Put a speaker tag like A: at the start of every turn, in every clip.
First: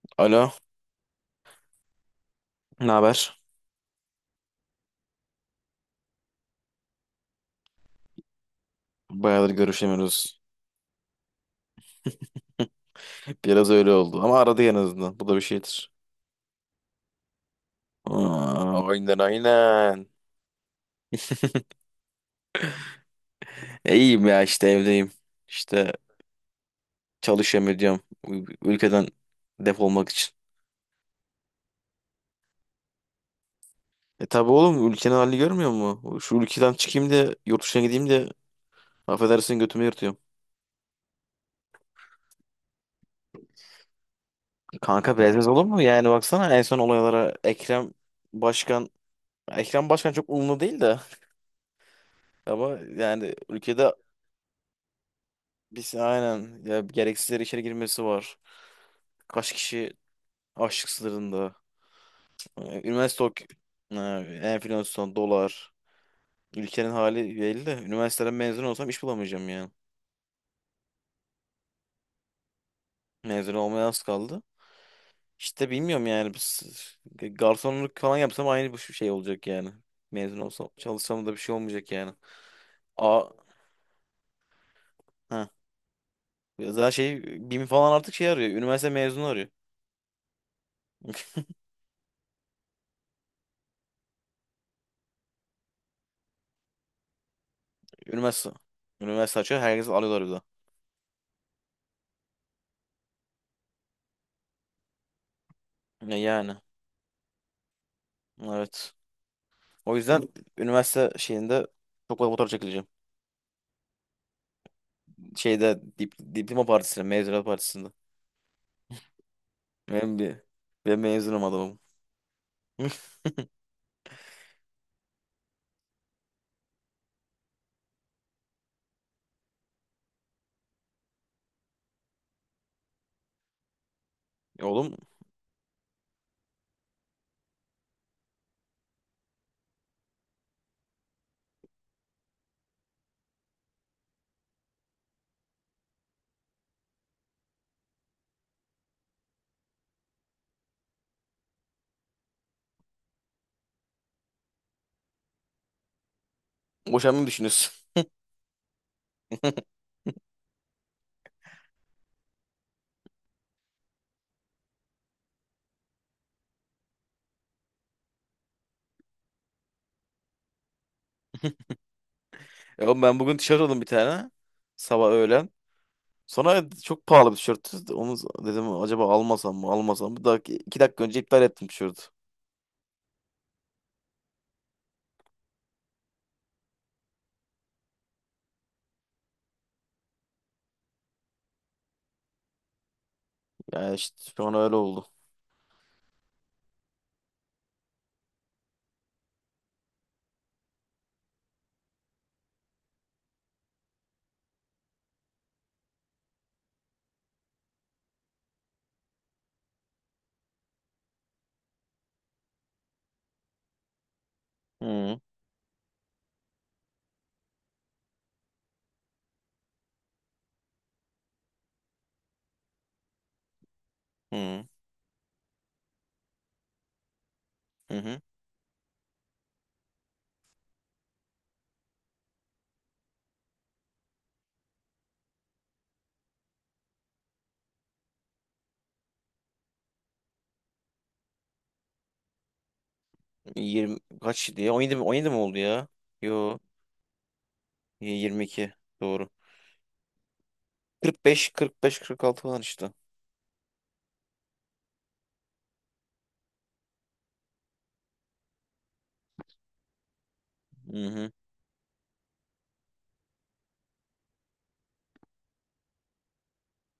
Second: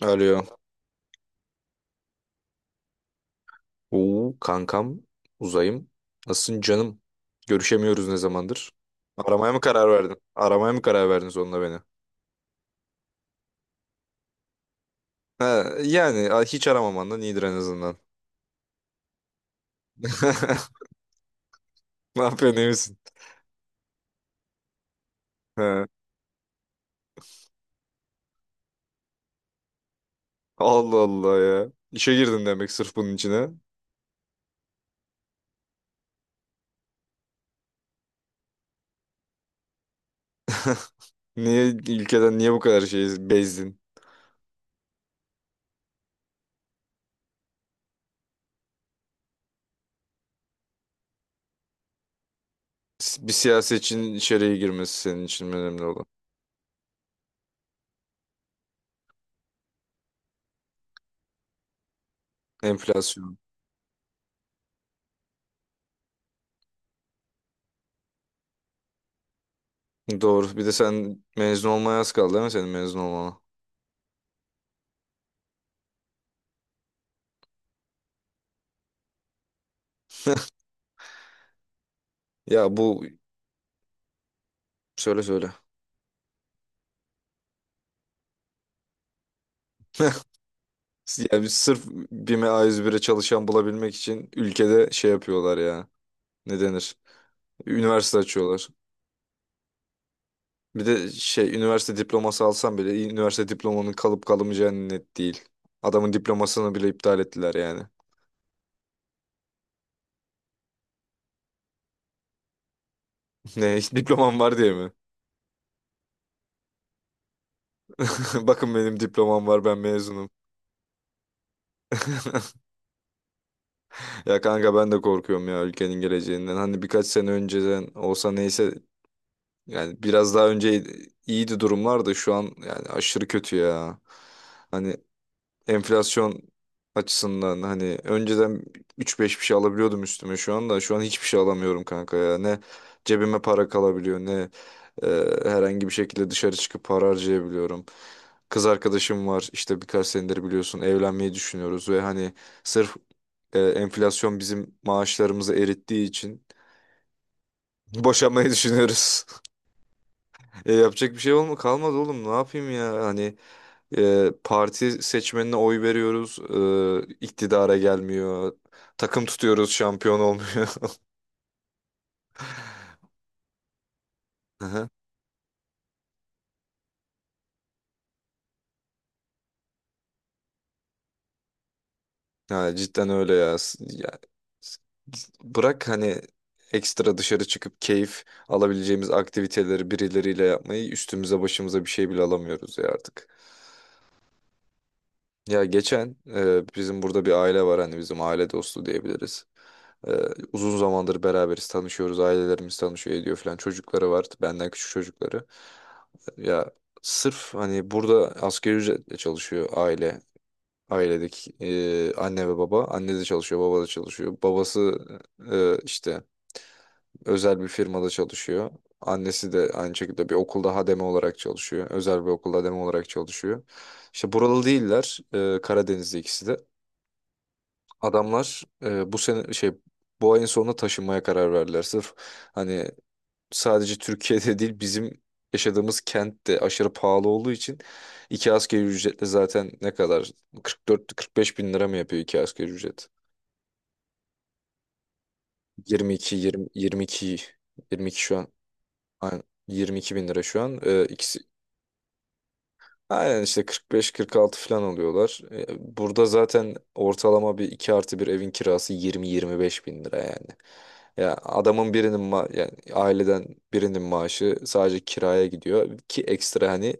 A: Alo.
B: Alo, ne haber?
A: Oo, kankam, uzayım. Nasılsın canım? Görüşemiyoruz ne zamandır?
B: Bayağıdır
A: Aramaya mı karar verdin?
B: görüşemiyoruz.
A: Aramaya mı karar verdin sonunda beni?
B: Biraz öyle oldu ama aradı en azından. Bu da bir
A: Ha,
B: şeydir.
A: yani hiç aramamandan iyidir en azından.
B: Aa, aynen aynen.
A: Ne yapıyorsun, iyi misin?
B: İyiyim ya işte evdeyim.
A: Ha,
B: İşte çalışıyorum ediyorum. Ülkeden defolmak için.
A: Allah Allah ya. İşe girdin demek sırf bunun içine.
B: E tabi oğlum ülkenin halini görmüyor mu? Şu ülkeden çıkayım da yurt dışına gideyim de affedersin götümü yırtıyorum.
A: Niye ülkeden niye bu kadar şey bezdin?
B: Kanka biraz olur mu? Yani baksana en son olaylara Başkan Ekrem Başkan çok umurlu değil de ama
A: Bir
B: yani ülkede.
A: siyasetçinin içeriye girmesi senin için önemli
B: Biz
A: olan.
B: aynen ya gereksiz yere içeri girmesi var. Kaç kişi açlık sınırında. Üniversite
A: Enflasyon.
B: ok ee, enflasyon, dolar. Ülkenin hali belli de üniversiteden mezun olsam iş bulamayacağım yani.
A: Doğru. Bir de sen mezun olmaya az kaldı değil mi, senin mezun olmana?
B: Mezun olmaya az kaldı. İşte bilmiyorum yani biz garsonluk falan yapsam aynı bu şey olacak yani. Mezun olsam çalışsam da bir şey olmayacak yani.
A: Ya bu,
B: A
A: söyle söyle.
B: ha. Zaten şey BİM falan artık şey arıyor. Üniversite mezunu arıyor.
A: Yani biz sırf BİM'e A101'e çalışan bulabilmek için ülkede şey yapıyorlar ya. Ne denir? Üniversite
B: Üniversite.
A: açıyorlar.
B: Üniversite açıyor. Herkes alıyorlar bir de.
A: Bir de şey üniversite diploması alsam bile üniversite diplomanın kalıp kalamayacağı net değil. Adamın
B: Ya yani.
A: diplomasını bile iptal ettiler yani.
B: Evet. O yüzden üniversite şeyinde çok fazla fotoğraf çekileceğim.
A: Ne, hiç diplomam var diye mi?
B: Diploma partisinde, mezuniyet partisinde.
A: Bakın benim diplomam var, ben
B: Ben
A: mezunum.
B: bir ben mezunum adamım.
A: Ya kanka, ben de korkuyorum ya ülkenin geleceğinden. Hani birkaç sene önceden olsa neyse, yani biraz daha önce iyiydi durumlar da şu an yani aşırı kötü ya.
B: Oğlum
A: Hani enflasyon açısından hani önceden üç beş bir şey alabiliyordum üstüme, şu anda şu an hiçbir şey alamıyorum kanka ya, ne cebime para kalabiliyor, ne e, herhangi bir şekilde dışarı çıkıp para harcayabiliyorum. Kız arkadaşım var, işte birkaç senedir biliyorsun, evlenmeyi düşünüyoruz ve hani sırf enflasyon bizim maaşlarımızı erittiği için
B: boşanmayı düşünüyorsun.
A: boşanmayı düşünüyoruz. Yapacak bir şey olma kalmadı oğlum, ne yapayım ya hani, parti seçmenine oy veriyoruz. İktidara gelmiyor. Takım tutuyoruz, şampiyon olmuyor.
B: Oğlum ben bugün tişört aldım bir tane.
A: Aha.
B: Sabah öğlen. Sonra çok pahalı bir tişörttü. Onu dedim acaba almasam mı almasam mı? Daha 2 dakika önce iptal ettim tişörtü.
A: Ha, cidden öyle ya. Ya. s- Bırak hani ekstra dışarı çıkıp keyif alabileceğimiz aktiviteleri birileriyle yapmayı, üstümüze başımıza bir şey bile alamıyoruz ya artık.
B: Yani işte şu an öyle oldu.
A: Ya geçen bizim burada bir aile var, hani bizim aile dostu diyebiliriz. Ee, Uzun zamandır beraberiz, tanışıyoruz, ailelerimiz tanışıyor ediyor falan. Çocukları var, benden küçük çocukları. Ya sırf hani burada asgari ücretle çalışıyor aile. Ailedeki anne ve baba. Anne de çalışıyor, baba da çalışıyor. Babası
B: Hı
A: işte özel bir firmada çalışıyor. Annesi de aynı şekilde bir okulda hademe olarak çalışıyor. Özel bir okulda hademe olarak çalışıyor. İşte buralı
B: hı
A: değiller. Karadenizli ikisi de.
B: hı. Hı.
A: Adamlar bu sene şey bu ayın sonunda taşınmaya karar verdiler. Sırf hani sadece Türkiye'de değil, bizim yaşadığımız kent de aşırı pahalı olduğu için iki asgari ücretle zaten ne kadar, 44-45 bin lira mı yapıyor iki asgari ücret?
B: 20 kaç diye? 17 mi? 17 mi oldu ya?
A: 22
B: Yo,
A: 20, 22 22 şu an,
B: 22 doğru.
A: aynen, 22 bin lira şu an.
B: Kırk, kırk
A: İkisi
B: beş, kırk beş, kırk altı falan işte.
A: Aynen, işte 45-46 falan alıyorlar. Burada zaten ortalama bir 2 artı bir evin kirası 20-25 bin lira yani.
B: Hı hı.
A: Ya adamın birinin yani aileden birinin maaşı sadece kiraya gidiyor, ki ekstra hani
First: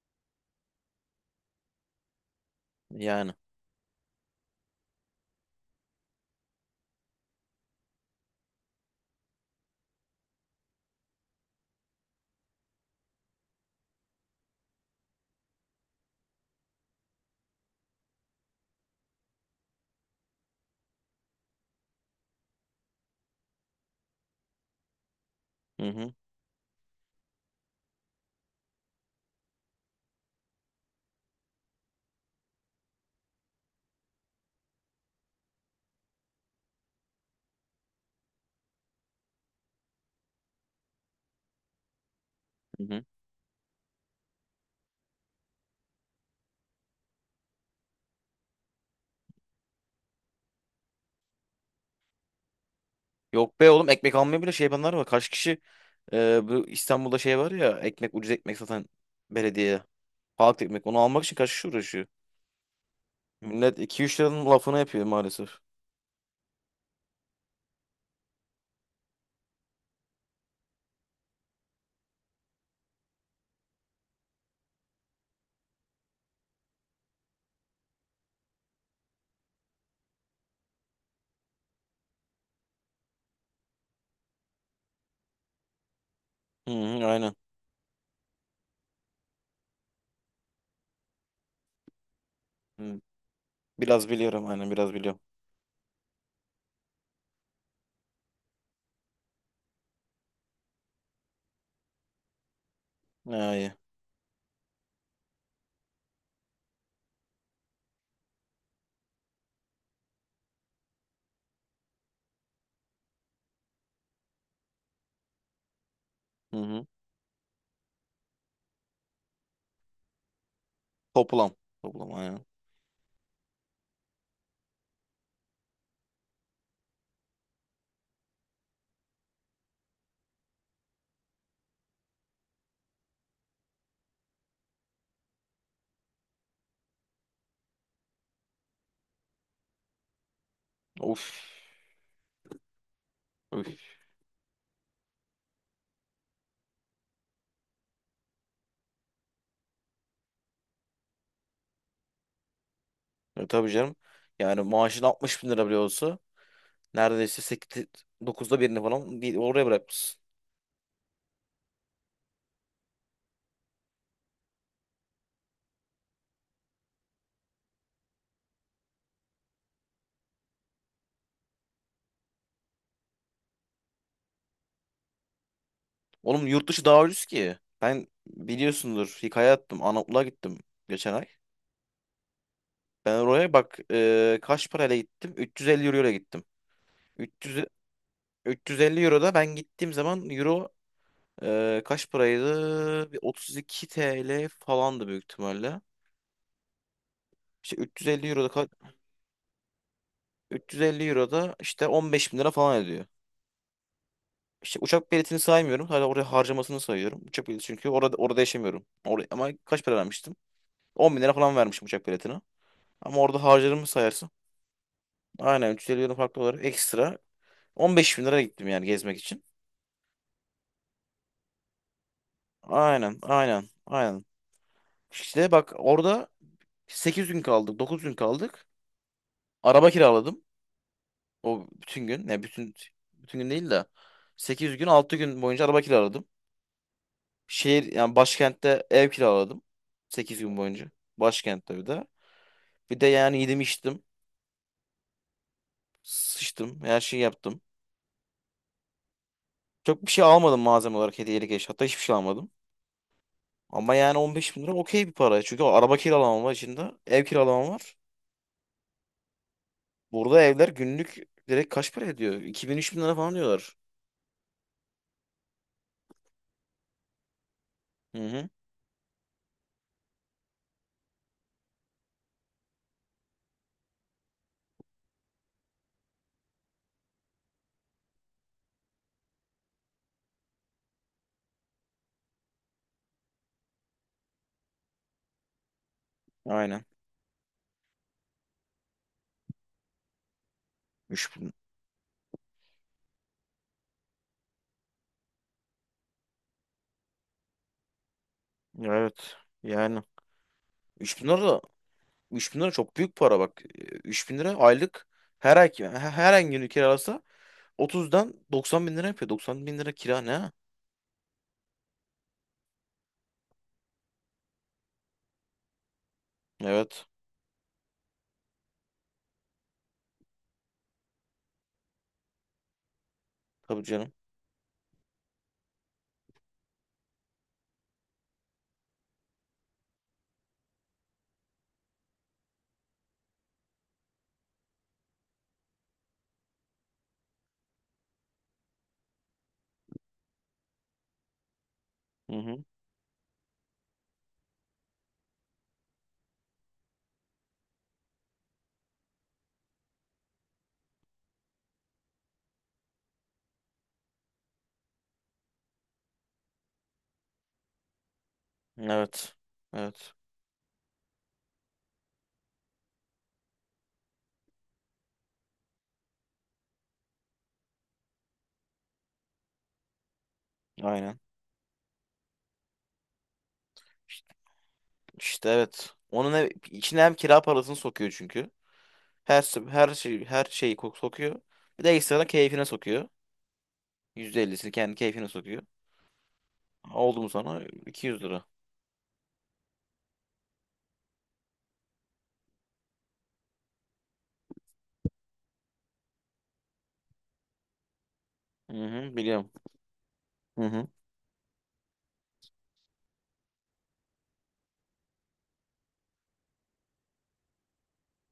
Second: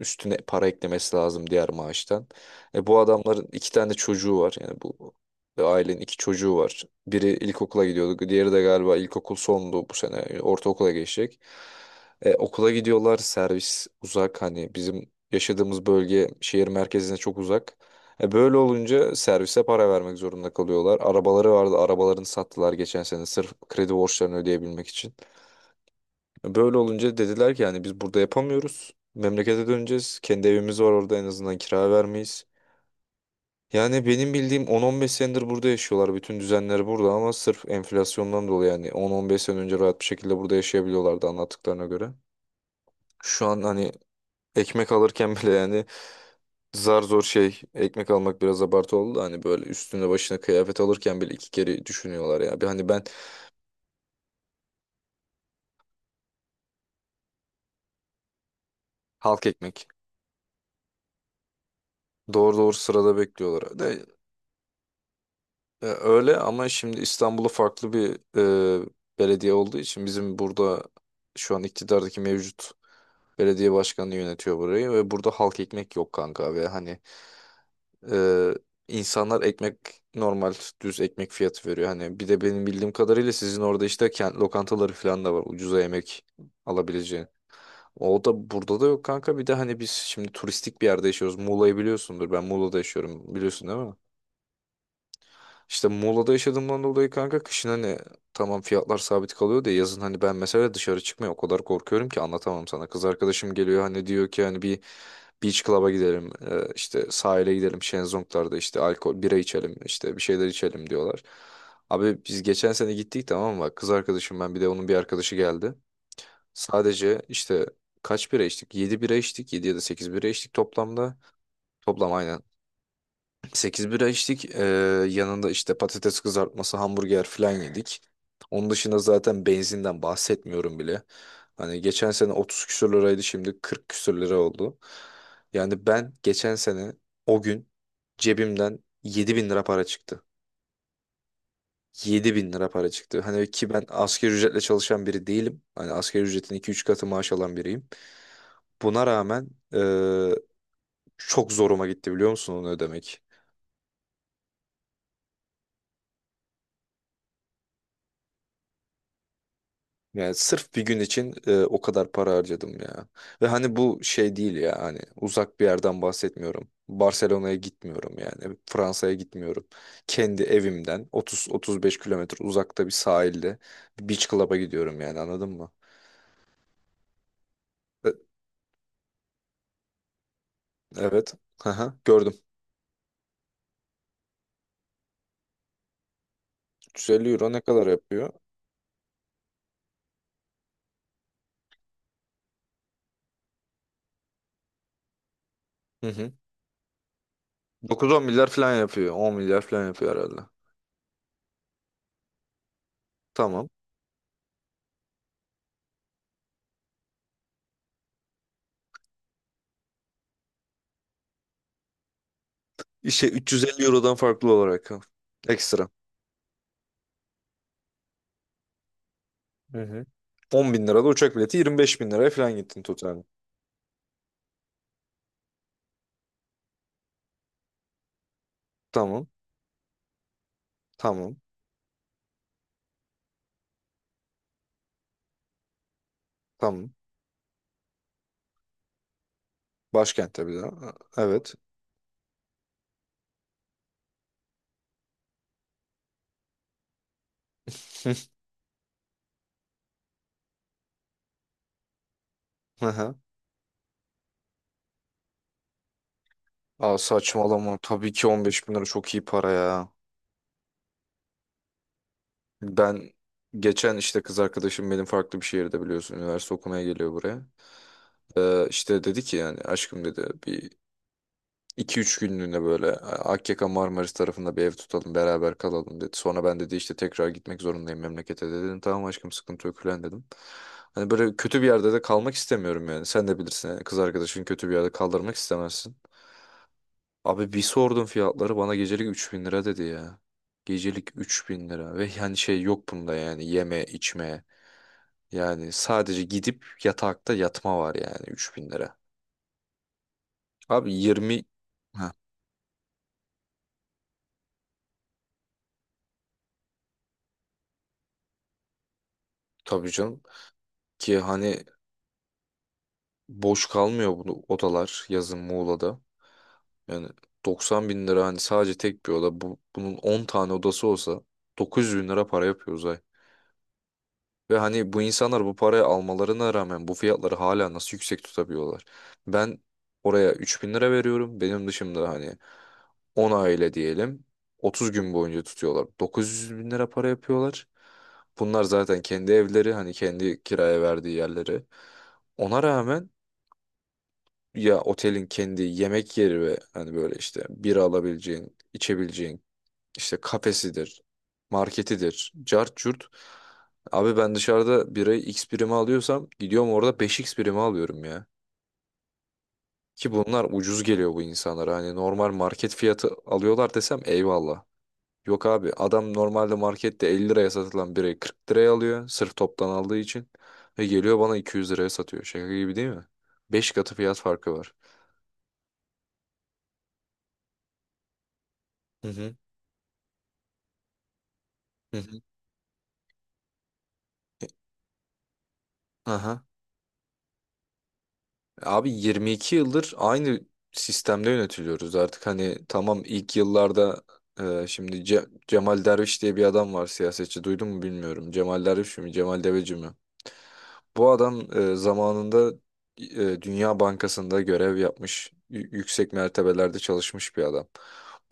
A: üstüne para eklemesi lazım diğer maaştan. E bu
B: Yani.
A: adamların iki tane çocuğu var, yani bu ailenin iki çocuğu var. Biri ilkokula gidiyordu, diğeri de galiba ilkokul sondu, bu sene ortaokula geçecek. Okula gidiyorlar, servis uzak, hani bizim yaşadığımız bölge şehir merkezine çok uzak. E böyle olunca servise para vermek zorunda kalıyorlar. Arabaları vardı, arabalarını sattılar geçen sene sırf kredi borçlarını ödeyebilmek için.
B: Hı hı.
A: E böyle olunca dediler ki yani biz burada yapamıyoruz. Memlekete döneceğiz. Kendi evimiz var orada, en azından kira vermeyiz. Yani benim bildiğim 10-15 senedir burada yaşıyorlar. Bütün düzenleri burada, ama sırf enflasyondan dolayı yani 10-15 sene önce rahat bir şekilde burada yaşayabiliyorlardı anlattıklarına göre.
B: Hı hı.
A: Şu an hani ekmek alırken bile yani, zar zor şey ekmek almak biraz abartı oldu da, hani böyle üstüne başına kıyafet alırken bile iki kere düşünüyorlar ya. Bir hani ben
B: Yok be oğlum ekmek almaya bile şey yapanlar var. Kaç kişi bu İstanbul'da şey var ya ekmek ucuz ekmek satan
A: halk
B: belediye.
A: ekmek,
B: Halk ekmek onu almak için kaç kişi uğraşıyor.
A: doğru doğru sırada bekliyorlar.
B: Millet
A: De,
B: 2-3 liranın lafını yapıyor maalesef.
A: öyle ama şimdi İstanbul'da farklı bir e, belediye olduğu için, bizim burada şu an iktidardaki mevcut belediye başkanı yönetiyor burayı ve burada halk ekmek yok kanka ve hani, Ee, insanlar ekmek normal düz ekmek fiyatı veriyor. Hani bir de benim bildiğim kadarıyla sizin orada işte kent lokantaları falan da var, ucuza yemek
B: Hı hı,
A: alabileceğin.
B: aynen.
A: O da burada da yok kanka. Bir de hani biz şimdi turistik bir yerde yaşıyoruz. Muğla'yı biliyorsundur. Ben Muğla'da
B: Hı.
A: yaşıyorum. Biliyorsun değil mi?
B: Biraz biliyorum aynen biraz biliyorum.
A: İşte Muğla'da yaşadığımdan dolayı kanka kışın hani tamam fiyatlar sabit kalıyor da, yazın hani ben mesela dışarı çıkmaya o kadar korkuyorum ki anlatamam sana. Kız arkadaşım
B: Ha, iyi.
A: geliyor, hani diyor ki hani bir beach club'a gidelim, işte sahile gidelim, şezlonglarda işte alkol bira içelim, işte bir şeyler içelim diyorlar. Abi biz geçen sene gittik tamam mı? Kız arkadaşım, ben, bir de onun bir arkadaşı geldi.
B: Hı hı.
A: Sadece işte kaç bira içtik? 7 bira içtik, 7 ya da 8 bira içtik toplamda.
B: Toplam.
A: Toplam
B: Toplam
A: aynen.
B: aynen.
A: 8 bira içtik. Yanında işte patates kızartması, hamburger falan yedik. Onun dışında zaten benzinden bahsetmiyorum bile. Hani geçen sene 30 küsür liraydı, şimdi 40 küsür lira oldu. Yani ben geçen sene o gün cebimden 7 bin lira para çıktı.
B: Of.
A: 7 bin lira para çıktı. Hani
B: Of.
A: ki ben asgari ücretle çalışan biri değilim. Hani asgari ücretin 2-3 katı maaş alan biriyim. Buna rağmen çok zoruma gitti biliyor musun onu ödemek?
B: Tabii canım. Yani maaşın 60 bin lira bile olsa neredeyse 8, dokuzda birini falan oraya bırakmışsın.
A: Yani sırf bir gün için o kadar para harcadım ya. Ve hani bu şey değil ya, hani uzak bir yerden bahsetmiyorum. Barcelona'ya gitmiyorum yani. Fransa'ya gitmiyorum. Kendi evimden 30-35 kilometre uzakta bir sahilde bir beach club'a gidiyorum yani, anladın mı?
B: Oğlum yurt dışı daha ucuz ki. Ben
A: E,
B: biliyorsundur hikaye attım. Anadolu'ya gittim geçen ay.
A: evet. Aha, gördüm.
B: Ben oraya bak kaç parayla gittim? 350 euro ile gittim.
A: 350 euro ne
B: 300,
A: kadar yapıyor?
B: 350 euro da ben gittiğim zaman euro kaç paraydı? Bir 32 TL falandı büyük ihtimalle.
A: Hı hı.
B: İşte 350
A: 9-10
B: euro
A: milyar
B: da ka-
A: falan yapıyor. 10 milyar falan yapıyor herhalde.
B: 350 euro da işte 15 bin lira falan ediyor.
A: Tamam.
B: İşte uçak biletini saymıyorum. Hala oraya harcamasını sayıyorum. Uçak bileti çünkü orada yaşamıyorum. Oraya, ama kaç para vermiştim? 10 bin lira falan vermişim uçak biletine. Ama
A: İşte
B: orada
A: 350
B: harcadığımı
A: eurodan
B: sayarsın.
A: farklı olarak ha.
B: Aynen
A: Ekstra.
B: 350 euro farklı olarak ekstra. 15 bin lira gittim yani gezmek için.
A: Hı hı. 10 bin lirada uçak bileti 25 bin liraya falan gittin
B: Aynen
A: totalde.
B: aynen aynen. İşte bak orada 8 gün kaldık 9 gün kaldık.
A: Tamam.
B: Araba kiraladım.
A: Tamam.
B: O bütün gün. Ne bütün gün değil de 8 gün 6 gün boyunca araba kiraladım.
A: Tamam.
B: Şehir yani başkentte ev kiraladım. Sekiz
A: Başkentte bir
B: gün boyunca.
A: daha. Evet.
B: Başkentte bir de. Bir de yani yedim içtim. Sıçtım. Her şeyi yaptım. Çok bir şey almadım malzeme olarak hediyelik eşya. Hatta hiçbir şey almadım.
A: Aha.
B: Ama yani 15 bin lira okey bir para. Çünkü araba kiralamam var içinde.
A: Aa,
B: Ev kiralamam
A: saçmalama.
B: var.
A: Tabii ki 15 bin lira çok iyi para ya.
B: Burada evler günlük direkt kaç para ediyor? 2000 bin
A: Ben
B: lira falan diyorlar.
A: geçen işte kız arkadaşım benim farklı bir şehirde biliyorsun. Üniversite okumaya geliyor buraya.
B: Hı hı.
A: İşte dedi ki yani aşkım dedi, bir 2 üç günlüğüne böyle Akyaka Marmaris tarafında bir ev tutalım beraber kalalım dedi. Sonra, ben dedi, işte tekrar gitmek zorundayım memlekete dedi. Dedim tamam aşkım, sıkıntı yok falan dedim. Hani böyle kötü bir yerde de kalmak istemiyorum yani. Sen de bilirsin yani kız arkadaşın kötü bir yerde kaldırmak istemezsin.
B: Aynen.
A: Abi bir sordum fiyatları, bana gecelik 3 bin lira dedi ya. Gecelik üç
B: 3000.
A: bin lira ve yani şey yok bunda yani yeme içme. Yani sadece gidip yatakta yatma var yani 3 bin lira.
B: Evet. Yani
A: Abi
B: üç bin
A: 20
B: lira da
A: ha
B: 3000 lira çok büyük para bak. Üç bin lira aylık her ay günü kiralasa 30'dan 90 bin lira yapıyor. 90 bin
A: tabii
B: lira kira
A: canım
B: ne?
A: ki hani boş kalmıyor bu odalar yazın Muğla'da.
B: Evet.
A: Yani 90 bin lira hani sadece tek bir oda. Bu, bunun 10 tane odası olsa 900 bin lira para yapıyor Uzay.
B: Tabii canım.
A: Ve hani bu insanlar bu parayı almalarına rağmen bu fiyatları hala nasıl yüksek tutabiliyorlar? Ben oraya 3 bin lira veriyorum. Benim dışımda hani 10 aile diyelim 30 gün boyunca tutuyorlar, 900 bin lira para yapıyorlar. Bunlar zaten kendi evleri, hani kendi kiraya verdiği yerleri.
B: Hı
A: Ona
B: hı.
A: rağmen ya otelin kendi yemek yeri ve hani böyle işte bira alabileceğin, içebileceğin işte kafesidir, marketidir, cart curt. Abi ben dışarıda birayı X birime alıyorsam, gidiyorum orada beş x birime alıyorum ya.
B: Evet.
A: Ki
B: Evet.
A: bunlar ucuz geliyor bu insanlara. Hani normal market fiyatı alıyorlar desem eyvallah. Yok abi, adam normalde markette 50 liraya satılan birayı 40 liraya alıyor. Sırf toptan aldığı için. Ve
B: Aynen.
A: geliyor bana 200 liraya satıyor. Şaka gibi değil mi? 5 katı fiyat farkı var.
B: İşte evet. Onun içine hem kira parasını sokuyor çünkü.
A: Hı hı.
B: Her şeyi sokuyor. Bir de
A: Hı hı.
B: ekstradan keyfine sokuyor. %50'sini kendi keyfine sokuyor.
A: Aha.
B: Oldu mu sana 200 lira.
A: Abi 22 yıldır aynı sistemde yönetiliyoruz artık hani, tamam ilk yıllarda şimdi Cemal Derviş diye bir adam var, siyasetçi, duydun mu bilmiyorum. Cemal
B: Hı
A: Derviş mi
B: hı,
A: Cemal
B: biliyorum.
A: Deveci mi?
B: Hı hı.
A: Bu adam zamanında Dünya Bankası'nda görev yapmış, yüksek mertebelerde çalışmış bir adam.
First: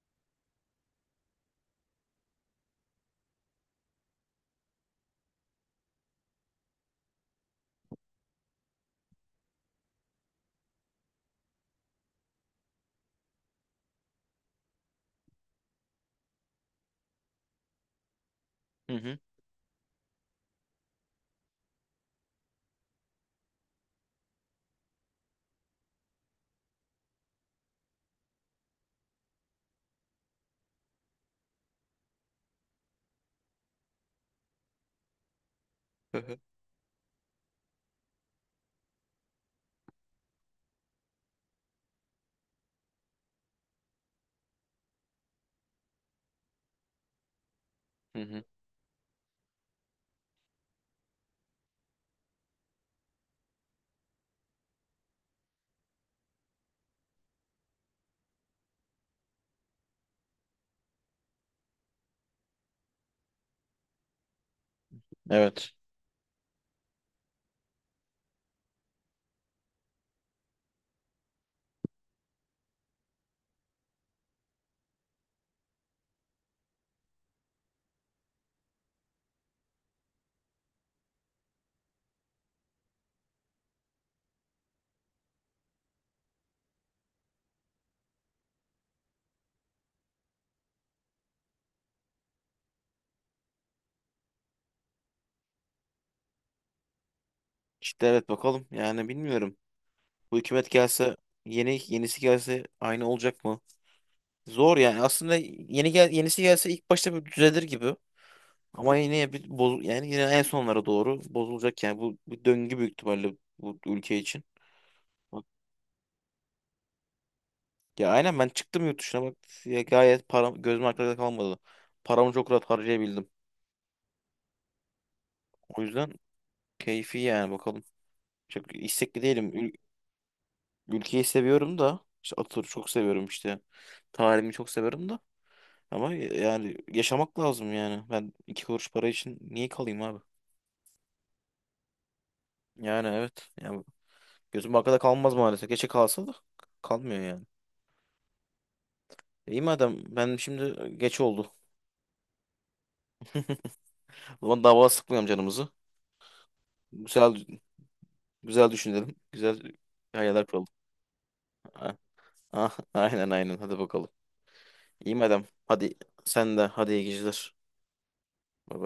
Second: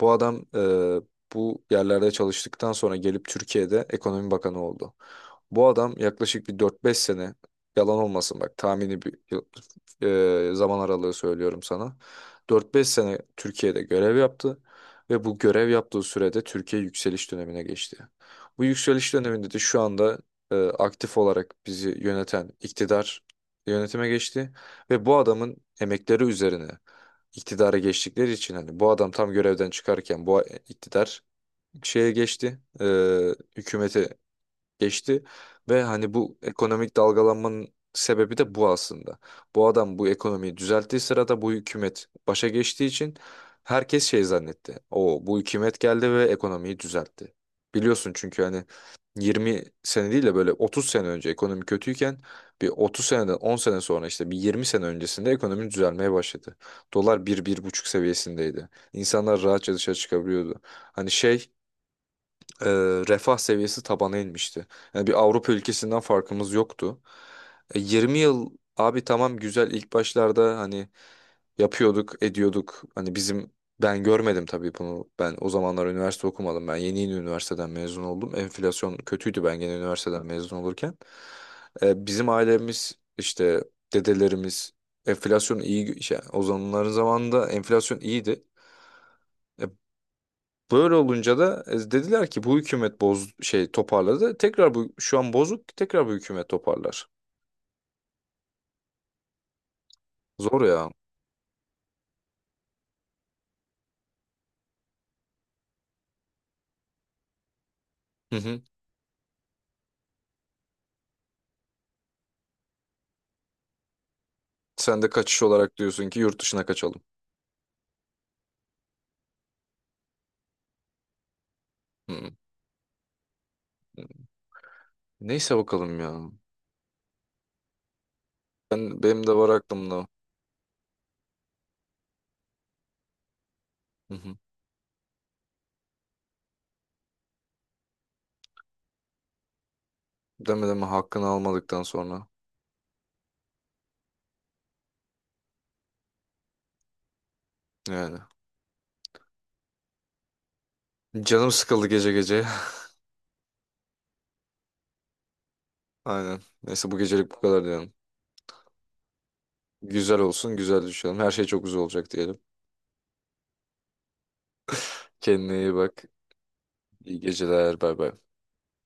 A: Bu adam bu yerlerde çalıştıktan sonra gelip Türkiye'de Ekonomi Bakanı oldu. Bu adam yaklaşık bir 4-5 sene, yalan olmasın bak, tahmini bir zaman aralığı söylüyorum sana. 4-5 sene Türkiye'de görev yaptı ve bu görev yaptığı sürede Türkiye yükseliş dönemine geçti. Bu
B: Hı
A: yükseliş
B: hı.
A: döneminde de şu anda aktif olarak bizi yöneten iktidar yönetime geçti ve bu adamın emekleri üzerine iktidara geçtikleri için hani bu adam tam görevden çıkarken bu iktidar şeye geçti, hükümete geçti ve hani
B: Hı
A: bu
B: hı.
A: ekonomik dalgalanmanın sebebi de bu aslında. Bu adam bu ekonomiyi düzelttiği sırada bu hükümet başa geçtiği için herkes şey zannetti. O, bu hükümet geldi ve ekonomiyi düzeltti. Biliyorsun
B: Hı
A: çünkü
B: hı.
A: hani 20 sene değil de böyle 30 sene önce ekonomi kötüyken, bir 30 seneden 10 sene sonra işte bir 20 sene öncesinde ekonomi düzelmeye başladı. Dolar bir bir buçuk seviyesindeydi. İnsanlar rahatça dışarı çıkabiliyordu. Hani şey e, refah seviyesi tabana inmişti. Yani bir Avrupa
B: Evet.
A: ülkesinden farkımız yoktu. 20 yıl abi, tamam güzel, ilk başlarda hani yapıyorduk, ediyorduk. Hani bizim, ben görmedim tabii bunu. Ben o zamanlar üniversite okumadım. Ben yeni yeni üniversiteden mezun oldum. Enflasyon kötüydü, ben gene üniversiteden mezun olurken. Bizim ailemiz işte dedelerimiz enflasyon iyi şey, o zamanların zamanında enflasyon iyiydi. E, Böyle olunca da dediler ki bu hükümet boz şey toparladı. Tekrar bu şu an bozuk, tekrar bu hükümet toparlar.
B: İşte evet bakalım. Yani bilmiyorum. Bu
A: Zor
B: hükümet
A: ya.
B: gelse yenisi gelse aynı olacak mı? Zor yani. Aslında yenisi gelse ilk başta bir düzelir gibi.
A: Hı hı.
B: Ama yine bir boz yani yine en sonlara doğru bozulacak yani bu döngü büyük ihtimalle bu ülke için.
A: Sen de kaçış olarak diyorsun ki yurt dışına kaçalım.
B: Ya aynen ben çıktım yurt dışına bak ya gayet param gözüm arkada kalmadı.
A: Hı hı.
B: Paramı çok rahat harcayabildim.
A: Neyse
B: O
A: bakalım
B: yüzden
A: ya.
B: keyfi yani bakalım. Çok
A: Ben,
B: istekli
A: benim de var
B: değilim. Ül-
A: aklımda.
B: ülkeyi seviyorum da işte Atatürk'ü çok seviyorum işte.
A: Hı hı.
B: Tarihimi çok seviyorum da. Ama yani yaşamak lazım yani. Ben iki kuruş para için niye kalayım abi?
A: Deme, deme hakkını almadıktan sonra.
B: Yani evet. Yani gözüm arkada kalmaz maalesef. Geçe kalsa da kalmıyor yani.
A: Yani.
B: İyi madem ben şimdi geç
A: Canım
B: oldu.
A: sıkıldı gece gece.
B: O zaman daha fazla sıkmayalım canımızı.
A: Aynen. Neyse bu gecelik bu
B: Güzel
A: kadar diyelim.
B: güzel düşünelim. Güzel
A: Güzel
B: hayaller
A: olsun,
B: kuralım.
A: güzel düşelim. Her şey çok güzel
B: Ah,
A: olacak diyelim.
B: ah, aynen aynen hadi bakalım. İyi madem.
A: Kendine iyi
B: Hadi
A: bak.
B: sen de hadi iyi
A: İyi
B: geceler.
A: geceler. Bay bay.
B: Bay bay.